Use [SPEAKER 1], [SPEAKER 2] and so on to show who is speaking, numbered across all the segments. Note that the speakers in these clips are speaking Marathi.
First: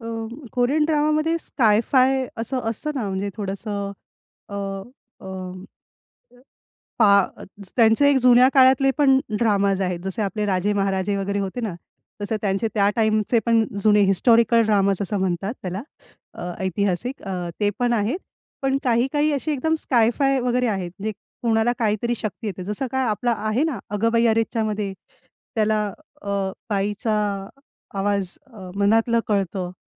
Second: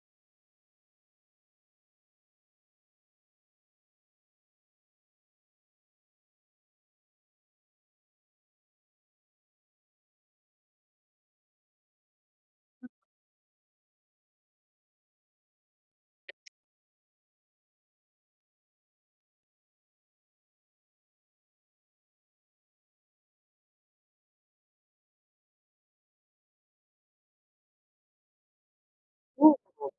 [SPEAKER 1] अ, कोरियन ड्रामामध्ये स्काय-फाय असं असतं ना, म्हणजे थोडसं अ, अ, अ, पा अ, त्यांचे एक जुन्या काळातले पण ड्रामाज आहेत, जसे आपले राजे महाराजे वगैरे होते ना, तसे त्यांचे त्या
[SPEAKER 2] हं.
[SPEAKER 1] टाईमचे पण जुने हिस्टॉरिकल ड्रामाज असं म्हणतात त्याला. अ,
[SPEAKER 2] अच्छा.
[SPEAKER 1] ऐतिहासिक अ, ते पण आहेत. पण काही-काही अशी एकदम स्काय-फाय वगैरे आहेत. म्हणजे कोणाला काहीतरी शक्ती येते. जसं काय आपला आहे ना, "अगं बाई अरेच्चामध्ये" त्याला अ, बाईचा आवाज अ, मनातलं
[SPEAKER 2] हो,
[SPEAKER 1] कळतं.
[SPEAKER 2] हो.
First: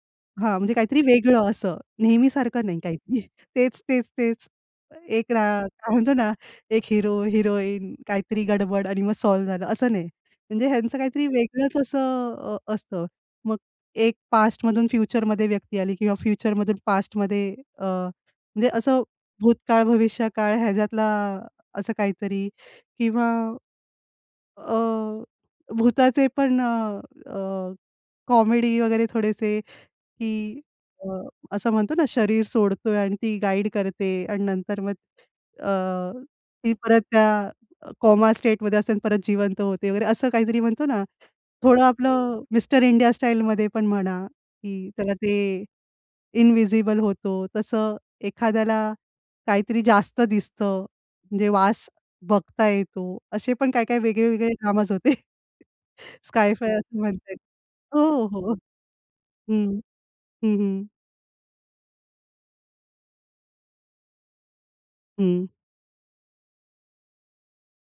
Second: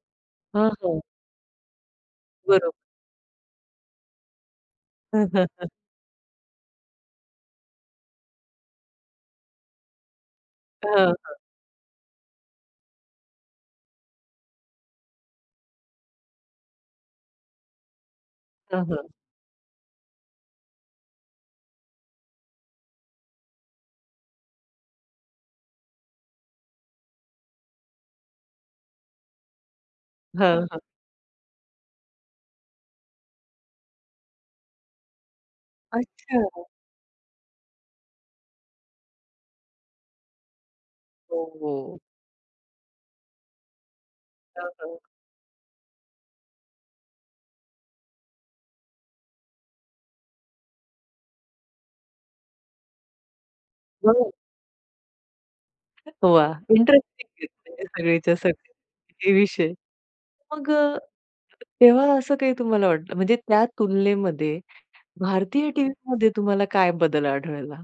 [SPEAKER 1] हां,
[SPEAKER 2] हां,
[SPEAKER 1] म्हणजे
[SPEAKER 2] हां.
[SPEAKER 1] काहीतरी वेगळं असं नेहमी सारखं
[SPEAKER 2] बरोब
[SPEAKER 1] नाही, काहीतरी तेच, तेच, तेच. एक रा काय म्हणतो ना, एक हीरो, हिरोईन काहीतरी गडबड आणि मग सॉल्व्ह झालं असं नाही. म्हणजे ह्यांचं
[SPEAKER 2] हां,
[SPEAKER 1] काहीतरी
[SPEAKER 2] हां.
[SPEAKER 1] वेगळंच असं अ, असतं. मग एक पास्टमधून फ्युचरमध्ये व्यक्ती आली किंवा फ्युचरमधून पास्टमध्ये अ, म्हणजे
[SPEAKER 2] हां,
[SPEAKER 1] असं
[SPEAKER 2] हां.
[SPEAKER 1] भूतकाळ, भविष्यकाळ ह्याच्यातला असं काहीतरी किंवा अ, भुताचे पण अ, अ, कॉमेडी वगैरे थोडेसे की
[SPEAKER 2] हां, हां.
[SPEAKER 1] अ, असं म्हणतो ना, शरीर सोडतोय आणि ती गाईड करते आणि नंतर मग अ,
[SPEAKER 2] अच्छा.
[SPEAKER 1] ती परत त्या कॉमा स्टेटमध्ये असते आणि परत जिवंत होते वगैरे असं काहीतरी म्हणतो ना,
[SPEAKER 2] हो,
[SPEAKER 1] थोडं
[SPEAKER 2] हो.
[SPEAKER 1] आपलं मिस्टर इंडिया स्टाईलमध्ये पण म्हणा
[SPEAKER 2] हां,
[SPEAKER 1] की
[SPEAKER 2] हां.
[SPEAKER 1] त्याला ते इन्व्हिजिबल होतो, तसं एखाद्याला काहीतरी जास्त दिसतं, म्हणजे वास बघता येतो असे पण काही-काही
[SPEAKER 2] बरं.
[SPEAKER 1] वेगळे-वेगळे ड्रामाज होते.
[SPEAKER 2] वाह!
[SPEAKER 1] स्काय-फाय असं
[SPEAKER 2] इंटरेस्टिंग
[SPEAKER 1] म्हणता येईल.
[SPEAKER 2] आहे हे
[SPEAKER 1] हो,
[SPEAKER 2] सगळेच्या
[SPEAKER 1] हो, हो.
[SPEAKER 2] सगळे हे विषय.
[SPEAKER 1] हं. हं,
[SPEAKER 2] मग
[SPEAKER 1] हं.
[SPEAKER 2] अ, तेव्हा असं काही तुम्हाला वाटलं म्हणजे त्या तुलनेमध्ये
[SPEAKER 1] हं.
[SPEAKER 2] भारतीय टीव्हीमध्ये तुम्हाला काय बदल आढळला?